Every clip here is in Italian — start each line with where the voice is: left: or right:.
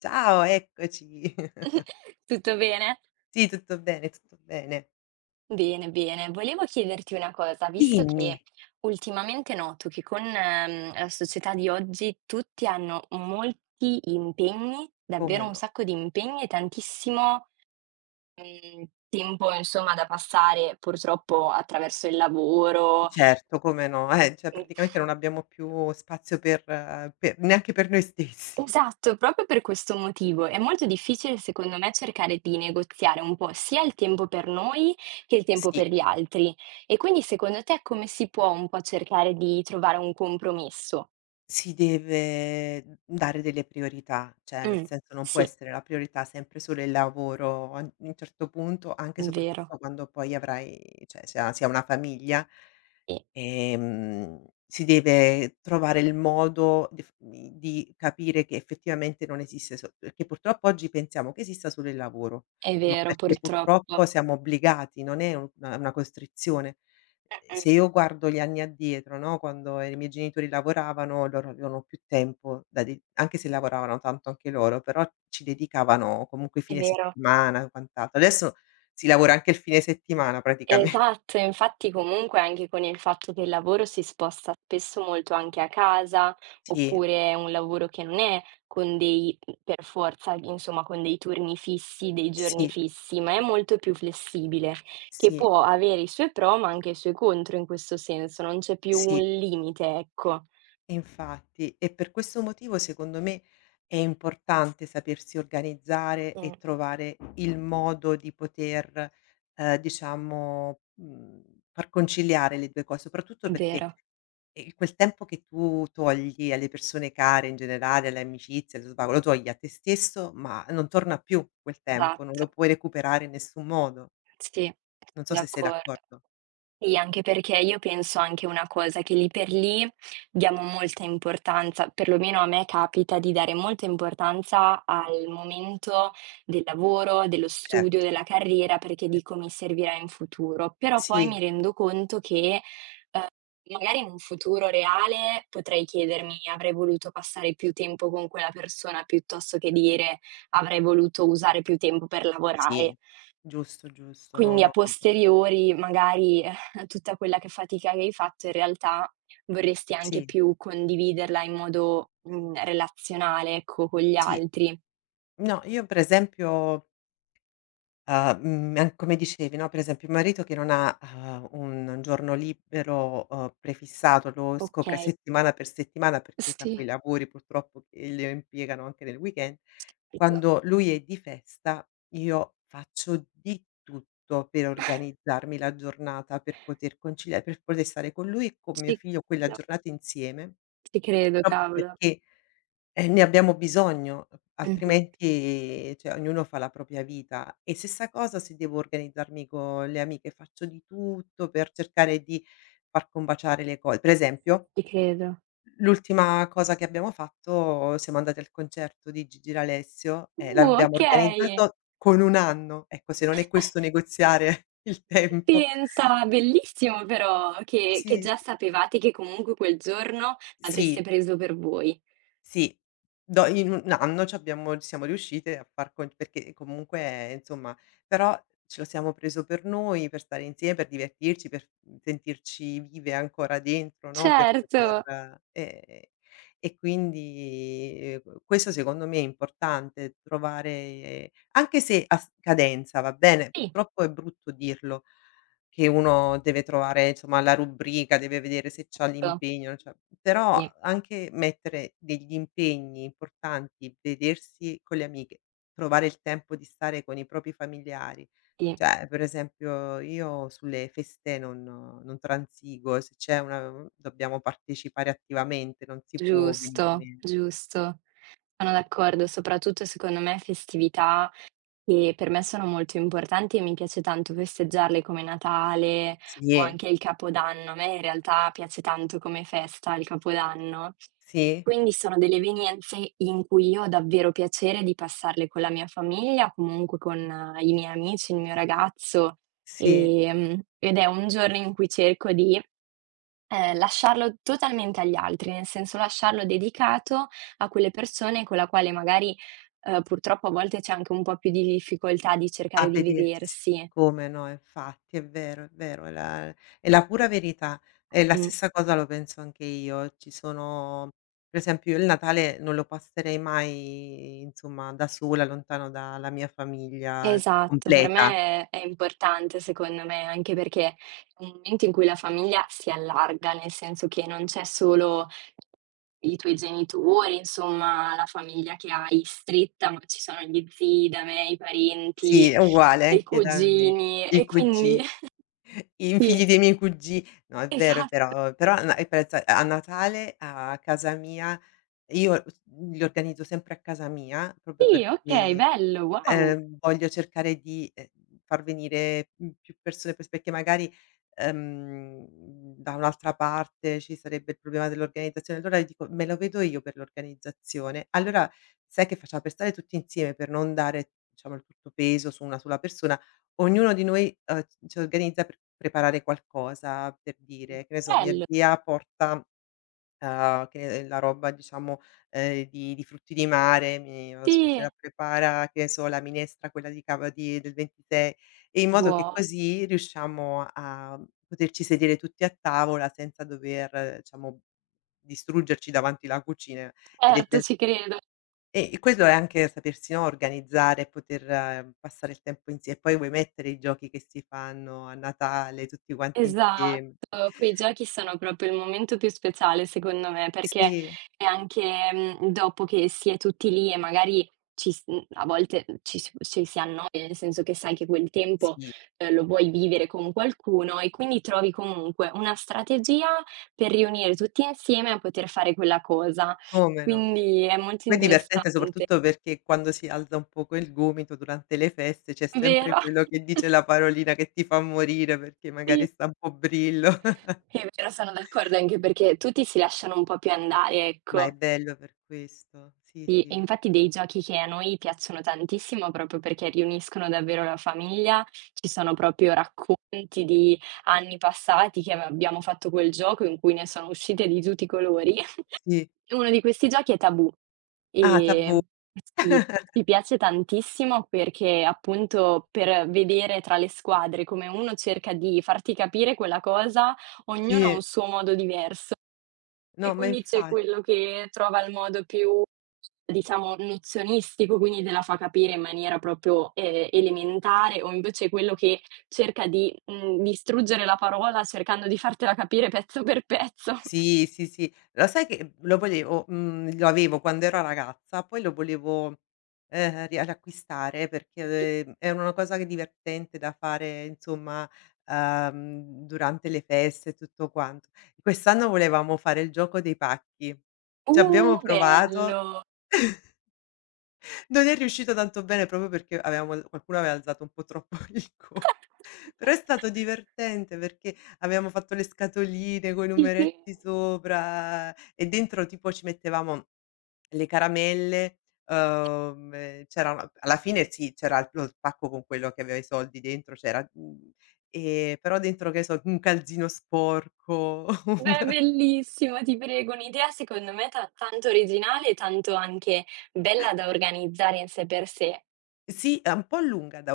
left: Ciao, eccoci.
right: Tutto bene?
left: Sì, tutto bene, tutto bene.
right: Bene, bene. Volevo chiederti una cosa, visto
left: Dimmi.
right: che ultimamente noto che con la società di oggi tutti hanno molti impegni,
left: Come
right: davvero un
left: no.
right: sacco di impegni e tantissimo tempo insomma da passare purtroppo attraverso il lavoro.
left: Certo, come no, cioè
right: Mhmm
left: praticamente non abbiamo più spazio per neanche per noi stessi.
right: Esatto, proprio per questo motivo è molto difficile secondo me cercare di negoziare un po' sia il tempo per noi che il tempo per
left: Sì,
right: gli altri. E quindi secondo te come si può un po' cercare di trovare un compromesso?
left: si deve dare delle priorità, cioè nel
right: Mh,
left: senso non può
right: sì,
left: essere la priorità sempre solo il lavoro, a un certo punto, anche e
right: vero.
left: soprattutto quando poi avrai cioè, si ha una famiglia.
right: Sì,
left: Si deve trovare il modo di di capire che effettivamente non esiste so perché purtroppo oggi pensiamo che esista solo il lavoro,
right: è
left: ma
right: vero
left: perché purtroppo
right: purtroppo.
left: siamo obbligati, non è un una costrizione.
right: Mh-mh,
left: Se io guardo gli anni addietro, no, quando i miei genitori lavoravano, loro avevano più tempo da de anche se lavoravano tanto anche loro, però ci dedicavano comunque
right: è
left: fine
right: vero.
left: settimana, e quant'altro. Adesso si lavora anche il fine settimana praticamen
right: Esatto, infatti comunque anche con il fatto che il lavoro si sposta spesso molto anche a casa,
left: sì,
right: oppure è un lavoro che non è con dei per forza, insomma, con dei turni fissi, dei giorni
left: sì,
right: fissi, ma è molto più flessibile, che
left: sì.
right: può avere i suoi pro, ma anche i suoi contro in questo senso, non c'è più un
left: Sì,
right: limite, ecco.
left: infatti. E per questo motivo, secondo me, è importante sapersi organizzare
right: Mh,
left: e trovare il modo di poter, diciamo, far conciliare le 2 cose, soprattutto
right: è
left: perché,
right: vero,
left: quel tempo che tu togli alle persone care in generale, alle amicizie, allo svago, lo togli a te stesso, ma non torna più quel tempo, non
right: esatto.
left: lo puoi recuperare in nessun modo.
right: Sì,
left: Non so se sei
right: d'accordo.
left: d'accordo.
right: Sì, anche perché io penso anche una cosa, che lì per lì diamo molta importanza, perlomeno a me capita di dare molta importanza al momento del lavoro, dello studio,
left: Certo.
right: della carriera, perché
left: Eh,
right: dico mi servirà in futuro, però poi mi
left: sì,
right: rendo conto che magari in un futuro reale potrei chiedermi: avrei voluto passare più tempo con quella persona piuttosto che dire: avrei voluto usare più tempo per
left: sì.
right: lavorare.
left: Giusto, giusto. No,
right: Quindi a
left: no, no.
right: posteriori magari tutta quella che fatica che hai fatto in realtà vorresti anche
left: Sì,
right: più condividerla in modo relazionale, ecco, con gli
left: sì.
right: altri.
left: No, io per esempio, mhmm, an come dicevi, no, per esempio mio marito che non ha, un giorno libero, prefissato, lo scopre
right: Okay.
left: settimana per settimana perché fa
right: Sì.
left: quei lavori purtroppo che lo impiegano anche nel weekend,
right: Capito.
left: quando lui è di festa io faccio di tutto per organizzarmi la giornata, per poter concilia per poter stare con lui e con mio
right: Ci
left: figlio quella
right: credo,
left: giornata insieme,
right: ci credo,
left: proprio
right: cavolo.
left: perché eh, ne abbiamo bisogno,
right: Mh-mh.
left: altrimenti cioè ognuno fa la propria vita. E stessa cosa se devo organizzarmi con le amiche, faccio di tutto per cercare di far combaciare le cose. Per esempio,
right: Ci credo.
left: l'ultima cosa che abbiamo fatto, siamo andati al concerto di Gigi D'Alessio e l'abbiamo
right: Okay.
left: organizzato con 1 anno. Ecco, se non è questo negoziare il tempo.
right: Pensa, bellissimo però che
left: Sì,
right: già
left: sì.
right: sapevate che comunque quel giorno l'avreste
left: Sì.
right: preso per voi.
left: Sì, do in 1 anno c'abbiamo siamo riuscite a far con perché comunque insomma però ce lo siamo preso per noi, per stare insieme, per divertirci, per sentirci vive ancora dentro, no, per
right: Certo.
left: poter e quindi, questo secondo me è importante, trovare anche se a scadenza, va bene?
right: Sì,
left: Purtroppo è brutto dirlo. Che uno deve trovare insomma la rubrica, deve vedere se c'ha l'impegno, cioè però
right: sì,
left: anche mettere degli impegni importanti, vedersi con le amiche, trovare il tempo di stare con i propri familiari.
right: sì.
left: Cioè, per esempio io sulle feste non transigo, se c'è una mhmm, dobbiamo partecipare attivamente, non si può venir
right: Giusto,
left: meno.
right: giusto. Sono d'accordo, soprattutto secondo me festività che per me sono molto importanti e mi piace tanto festeggiarle come Natale o
left: Sì,
right: anche il Capodanno. A me in realtà piace tanto come festa il Capodanno.
left: sì,
right: Quindi sono delle evenienze in cui io ho davvero piacere di passarle con la mia famiglia, comunque con i miei amici, il mio ragazzo,
left: sì.
right: ed è un giorno in cui cerco di lasciarlo totalmente agli altri, nel senso lasciarlo dedicato a quelle persone con la quale magari purtroppo a volte c'è anche un po' più di difficoltà di cercare
left: A
right: di
left: vedersi.
right: vedersi.
left: Come no, infatti, è vero, è vero, è la pura verità. E la
right: Mh,
left: stessa cosa lo penso anche io. Ci sono per esempio io il Natale non lo passerei mai, insomma, da sola, lontano dalla mia famiglia
right: esatto, per
left: completa.
right: me è importante secondo me, anche perché è un momento in cui la famiglia si allarga, nel senso che non c'è solo i tuoi genitori, insomma la famiglia che hai stretta, ma ci sono gli zii da me, i
left: Sì,
right: parenti,
left: è uguale
right: i
left: anche da me.
right: cugini e
left: I
right: quindi
left: cugi i
right: sì.
left: figli dei miei cugi no,
right: Esa
left: è vero, però a na e pensa a Natale a casa mia io mm, li organizzo sempre a casa mia proprio
right: sì, okay,
left: perché
right: bello, wow,
left: Voglio cercare di, far venire, più persone pers perché magari, ehm, da un'altra parte ci sarebbe il problema dell'organizzazione. Allora io dico: "Me lo vedo io per l'organizzazione". Allora sai che facciamo? Per stare tutti insieme, per non dare, diciamo, il tutto peso su una sola persona, ognuno di noi, ci organizza per preparare qualcosa, per dire, che ne so, mia
right: bello,
left: zia porta che è la roba diciamo, di frutti di mare, mia
right: sì,
left: suocera prepara, che ne so, la minestra quella di cava di del 26, e in modo che
right: buo
left: così riusciamo a poterci sedere tutti a tavola senza dover, diciamo, distruggerci davanti la cucina ed è
right: certo,
left: de
right: ci credo.
left: e quello è anche sapersi, no, organizzare e poter passare il tempo insie e poi vuoi mettere i giochi che si fanno a Natale tutti quanti
right: Esatto,
left: insieme.
right: quei giochi sono proprio il momento più speciale secondo me, perché
left: Sì,
right: è anche dopo che si è tutti lì e magari a volte ci si annoia, nel senso che sai che quel tempo,
left: sì,
right: lo vuoi vivere con qualcuno e quindi trovi comunque una strategia per riunire tutti insieme a poter fare quella cosa.
left: come no.
right: Quindi è molto
left: Poi è divertente
right: interessante.
left: soprattutto perché quando si alza un poco il gomito durante le feste c'è sempre
right: Vero,
left: quello che dice la parolina che ti fa morire perché magari
right: sì.
left: sta un po' brillo.
right: È vero, sono d'accordo anche perché tutti si lasciano un po' più andare,
left: Ma è
right: ecco.
left: bello per questo. Sì,
right: Sì, e
left: sì.
right: infatti dei giochi che a noi piacciono tantissimo proprio perché riuniscono davvero la famiglia, ci sono proprio racconti di anni passati che ave abbiamo fatto quel gioco in cui ne sono uscite di tutti i colori.
left: Sì.
right: Uno di questi giochi è Tabù,
left: Ah, tabù.
right: ehm, sì, mi piace tantissimo perché appunto per vedere tra le squadre come uno cerca di farti capire quella cosa, ognuno ha
left: Sì.
right: un suo modo diverso e
left: No, ma
right: quindi c'è
left: infa
right: quello che trova il modo più, diciamo, nozionistico, quindi te la fa capire in maniera proprio, elementare o invece quello che cerca di distruggere la parola cercando di fartela capire pezzo per pezzo.
left: sì, sì, sì. Lo sai che lo volevo lo avevo quando ero ragazza, poi lo volevo, ria riacquistare perché, era una cosa che divertente da fare insomma, durante le feste e tutto quanto. Quest'anno volevamo fare il gioco dei pacchi.
right: I
left: Ci abbiamo provato,
right: Bello!
left: non è riuscito tanto bene proprio perché avevamo qualcuno aveva alzato un po' troppo il co però è stato divertente perché avevamo fatto le scatoline coi
right: Di che?
left: numeretti sopra e dentro tipo ci mettevamo le caramelle, c'erano alla fine sì, c'era il- lo spacco con quello che aveva i soldi dentro, c'era, però dentro che ne so, un calzino sporco.
right: Beh, bellissimo, ti prego, un'idea secondo me ta tanto originale e tanto anche bella da organizzare in sé per sé.
left: Sì, è un po' lunga da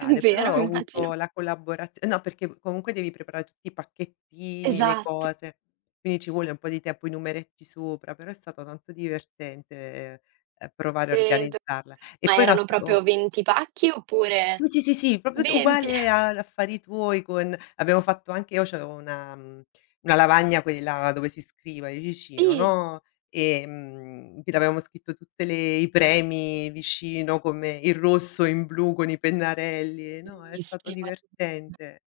right: Vero,
left: però ho
right: immagino.
left: avuto la collaborazio no, perché comunque devi preparare tutti i pacchettini, le
right: Esatto,
left: cose, quindi ci vuole un po' di tempo, i numeretti sopra, però è stato tanto divertente, provare a
right: credo.
left: organizzarla. E
right: Ma
left: poi un
right: erano proprio
left: altro
right: 20 pacchi oppure
left: sì, sì, sì, sì, proprio t
right: 20?
left: uguale ad Affari tuoi con abbiamo fatto anche io c'avevo una una lavagna quella dove si scrive di vicino,
right: Sì,
left: no, in cui l'avevamo scritto tutte le i premi vicino come in rosso, in blu con i pennarelli, no, è stato
right: bellissimo.
left: divertente.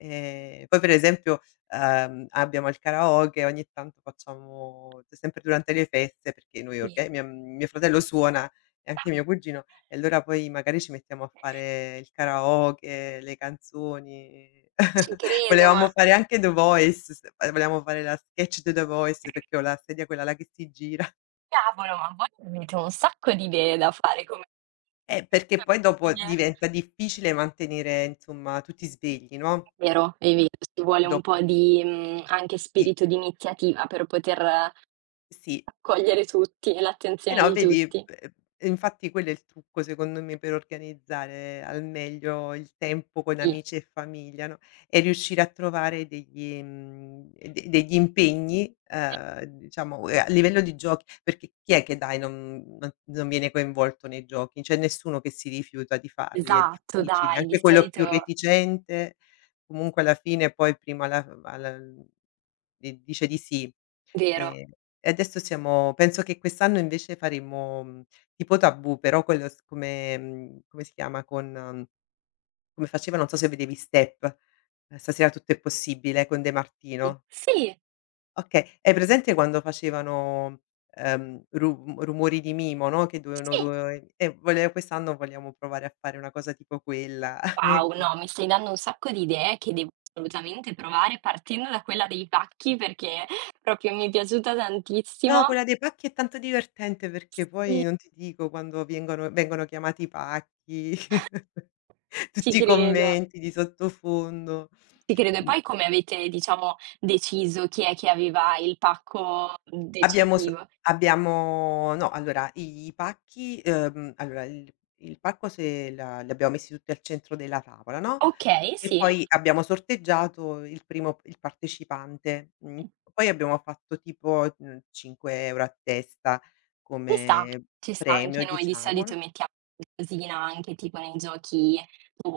left: Poi per esempio, abbiamo il karaoke, ogni tanto facciamo cioè, sempre durante le feste, perché noi
right: Sì.
left: orga mia mio fratello suona e anche mio cugino, e allora poi magari ci mettiamo a fare il karaoke, le canzoni.
right: Ci credo, ma
left: Volevamo fare anche The Voice, s volevamo fare la sketch di The Voice, perché ho la sedia quella là che si gira.
right: cavolo, ma voi avete un sacco di idee da fare come
left: Perché poi dopo
right: famiglie.
left: diventa difficile mantenere, insomma, tutti svegli, no,
right: Vero, è vero, ci vuole un
left: dopo
right: po' di anche
left: sì,
right: spirito di iniziativa per poter
left: sì.
right: accogliere tutti e
left: Eh
right: l'attenzione
left: no,
right: di
left: vedi,
right: tutti.
left: infatti quello è il trucco secondo me per organizzare al meglio il tempo con
right: Sì.
left: amici e famiglia, no, è riuscire a trovare degli mhmm, de degli impegni, diciamo, a livello di giochi perché chi è che dai non viene coinvolto nei giochi? C'è nessuno che si rifiuta di farli, è
right: Esatto,
left: difficile,
right: dai, di
left: anche quello più
right: solito
left: reticente comunque alla fine poi prima alla mhmm, di dice di sì.
right: vero.
left: Ehm e adesso siamo penso che quest'anno invece faremo, tipo Tabù, però quello s come mhmm, come si chiama, con come faceva, non so se vedevi Step, "Stasera tutto è possibile" con De
right: Sì,
left: Martino.
right: sì,
left: Okay, hai presente quando facevano, Ru Rumori di Mimo, no, che dovevano ru
right: sì.
left: e vole quest'anno vogliamo provare a fare una cosa tipo quella.
right: Wow, no, mi stai dando un sacco di idee che devo assolutamente provare, partendo da quella dei pacchi perché proprio mi è piaciuta
left: No,
right: tantissimo.
left: quella dei pacchi è tanto divertente perché
right: Sì,
left: poi non ti dico quando vengono chiamati i pacchi.
right: ci
left: Tutti i
right: credo,
left: commenti di sottofondo.
right: ci credo. E
left: Mhmm,
right: poi come avete, diciamo, deciso chi è che aveva il pacco
left: abbiamo s
right: decisivo?
left: abbiamo no, allora i pacchi allora il pacco se la li abbiamo messi tutti al centro della tavola, no,
right: Okay,
left: e
right: sì.
left: poi abbiamo sorteggiato il primo il partecipante. Mhmm,
right: Mh,
left: poi abbiamo fatto tipo, 5 € a testa
right: ci sta,
left: come
right: ci sta. Anche
left: premio,
right: noi di
left: diciamo,
right: solito
left: no
right: mettiamo qualcosina anche tipo nei giochi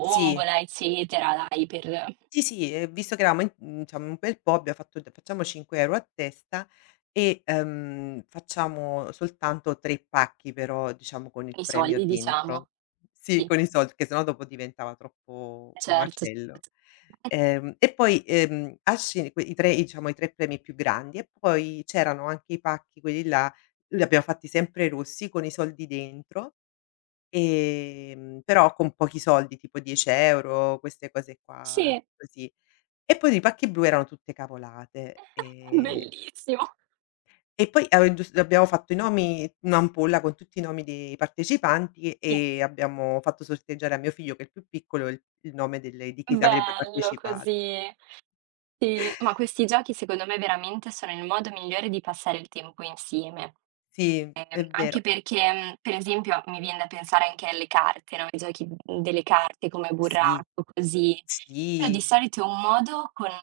left: sì.
right: eccetera, dai, per
left: Sì, sì, visto che eravamo in mhmm, diciamo un bel po', abbiamo fatto d facciamo €5 a testa e, facciamo soltanto 3 pacchi però, diciamo con il
right: i
left: premio
right: soldi
left: dentro.
right: diciamo.
left: Sì,
right: Sì,
left: con i soldi, che sennò dopo diventava troppo un
right: certo,
left: macello.
right: certo.
left: E poi, a scegli que i 3 diciamo i 3 premi più grandi e poi c'erano anche i pacchi quelli là, li abbiamo fatti sempre rossi con i soldi dentro, però con pochi soldi, tipo €10, queste cose qua,
right: Sì,
left: così. E poi di pacchi blu erano tutte cavolate,
right: bellissimo.
left: e poi ave gius abbiamo fatto i nomi un'ampolla con tutti i nomi dei partecipanti
right: Sì,
left: e abbiamo fatto sorteggiare a mio figlio, che è il più piccolo, il nome delle di chi s avrebbe
right: bello
left: partecipato.
right: così. Sì, ma questi giochi secondo me veramente sono il modo migliore di passare il tempo insieme.
left: Sì, è
right: Anche
left: vero.
right: perché per esempio mi vien da pensare anche alle carte, no, ai giochi delle carte come
left: Sì,
right: burraco, così. Però di
left: sì,
right: solito è un modo con un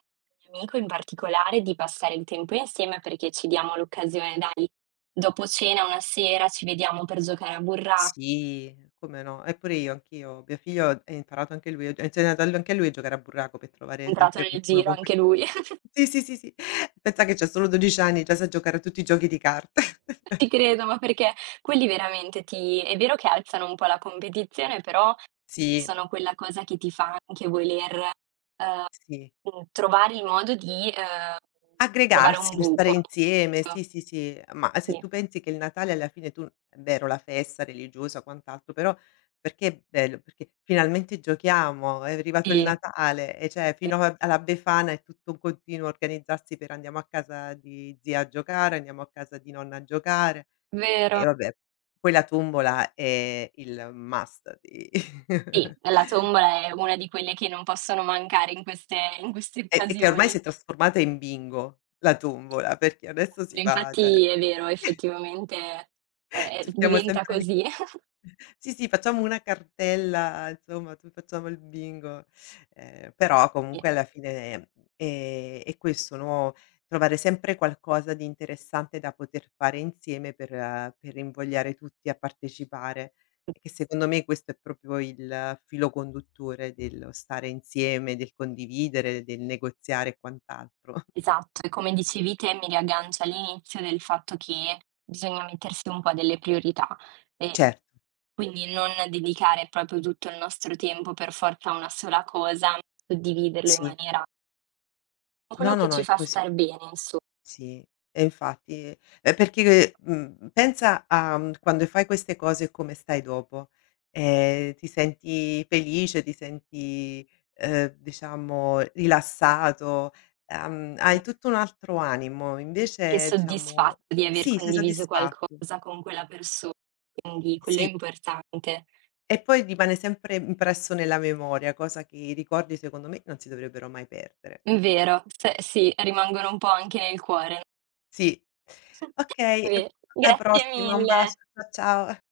right: mio amico in particolare di passare il tempo insieme perché ci diamo l'occasione, dai, dopo cena una sera ci vediamo per giocare a burraco,
left: sì, come no. E pure io, anch'io. Mio figlio ha imparato anche lui, ha insegnato al anche a lui a giocare a burraco per
right: è
left: trovare
right: entrato
left: sempre
right: nel
left: qualcuno
right: giro
left: con cui
right: anche lui.
left: sì, sì, sì, sì. Pensa che c'ha solo 12 anni, già sa giocare a tutti i giochi di carte.
right: Ci credo, ma perché quelli veramente ti è vero che alzano un po' la competizione, però
left: Sì,
right: sono quella cosa che ti fa anche voler
left: sì.
right: Mhmm, trovare il modo di trovare un
left: Aggregarsi per stare
right: buco,
left: insieme, sì,
right: giusto?
left: sì, sì, ma se
right: Sì,
left: tu pensi che il Natale alla fine tu è vero la festa religiosa, quant'altro, però perché è bello? Perché finalmente giochiamo, è arrivato il
right: sì, è
left: Natale e cioè fino a alla Befana è tutto un continuo organizzarsi per andiamo a casa di zia a giocare, andiamo a casa di nonna a giocare
right: vero.
left: e vabbè. Poi la tombola è il must di
right: Sì, la tombola è una di quelle che non possono mancare in queste
left: e che ormai si
right: occasioni.
left: è trasformata in bingo, la tombola, perché adesso si fa
right: Infatti
left: cioè
right: è vero, effettivamente
left: cerchiamo
right: diventa
left: sempre di
right: così.
left: sì, sì, facciamo una cartella, insomma, tu facciamo il bingo. Però
right: Sì,
left: comunque alla fine è questo, no, trovare sempre qualcosa di interessante da poter fare insieme per invogliare tutti a partecipare, che secondo me questo è proprio il filo conduttore dello stare insieme, del condividere, del negoziare e quant'altro.
right: esatto. E come dicevi te, mi riaggancio all'inizio del fatto che bisogna mettersi un po' delle priorità. E
left: Certo,
right: quindi non dedicare proprio tutto il nostro tempo per forza a una sola cosa, suddividerlo in
left: sì.
right: maniera quello
left: No,
right: che
left: no, no,
right: ci
left: è
right: fa
left: così.
right: star bene inso
left: Sì, e infatti perché, pensa a, quando fai queste cose come stai dopo. Ti senti felice, ti senti, diciamo rilassato, hai tutto un altro animo.
right: anche
left: Invece diciamo
right: soddisfatto di aver
left: sì, sei
right: condiviso
left: soddisfatto.
right: qualcosa con quella persona, quindi quello è
left: Sì,
right: importante.
left: e poi rimane sempre impresso nella memoria, cosa che i ricordi secondo me non si dovrebbero mai perdere.
right: Vero, s sì, rimangono un po' anche nel cuore.
left: Sì. Okay,
right: Ve
left: alla
right: grazie
left: prossima, un
right: mille.
left: bacio. Cia ciao.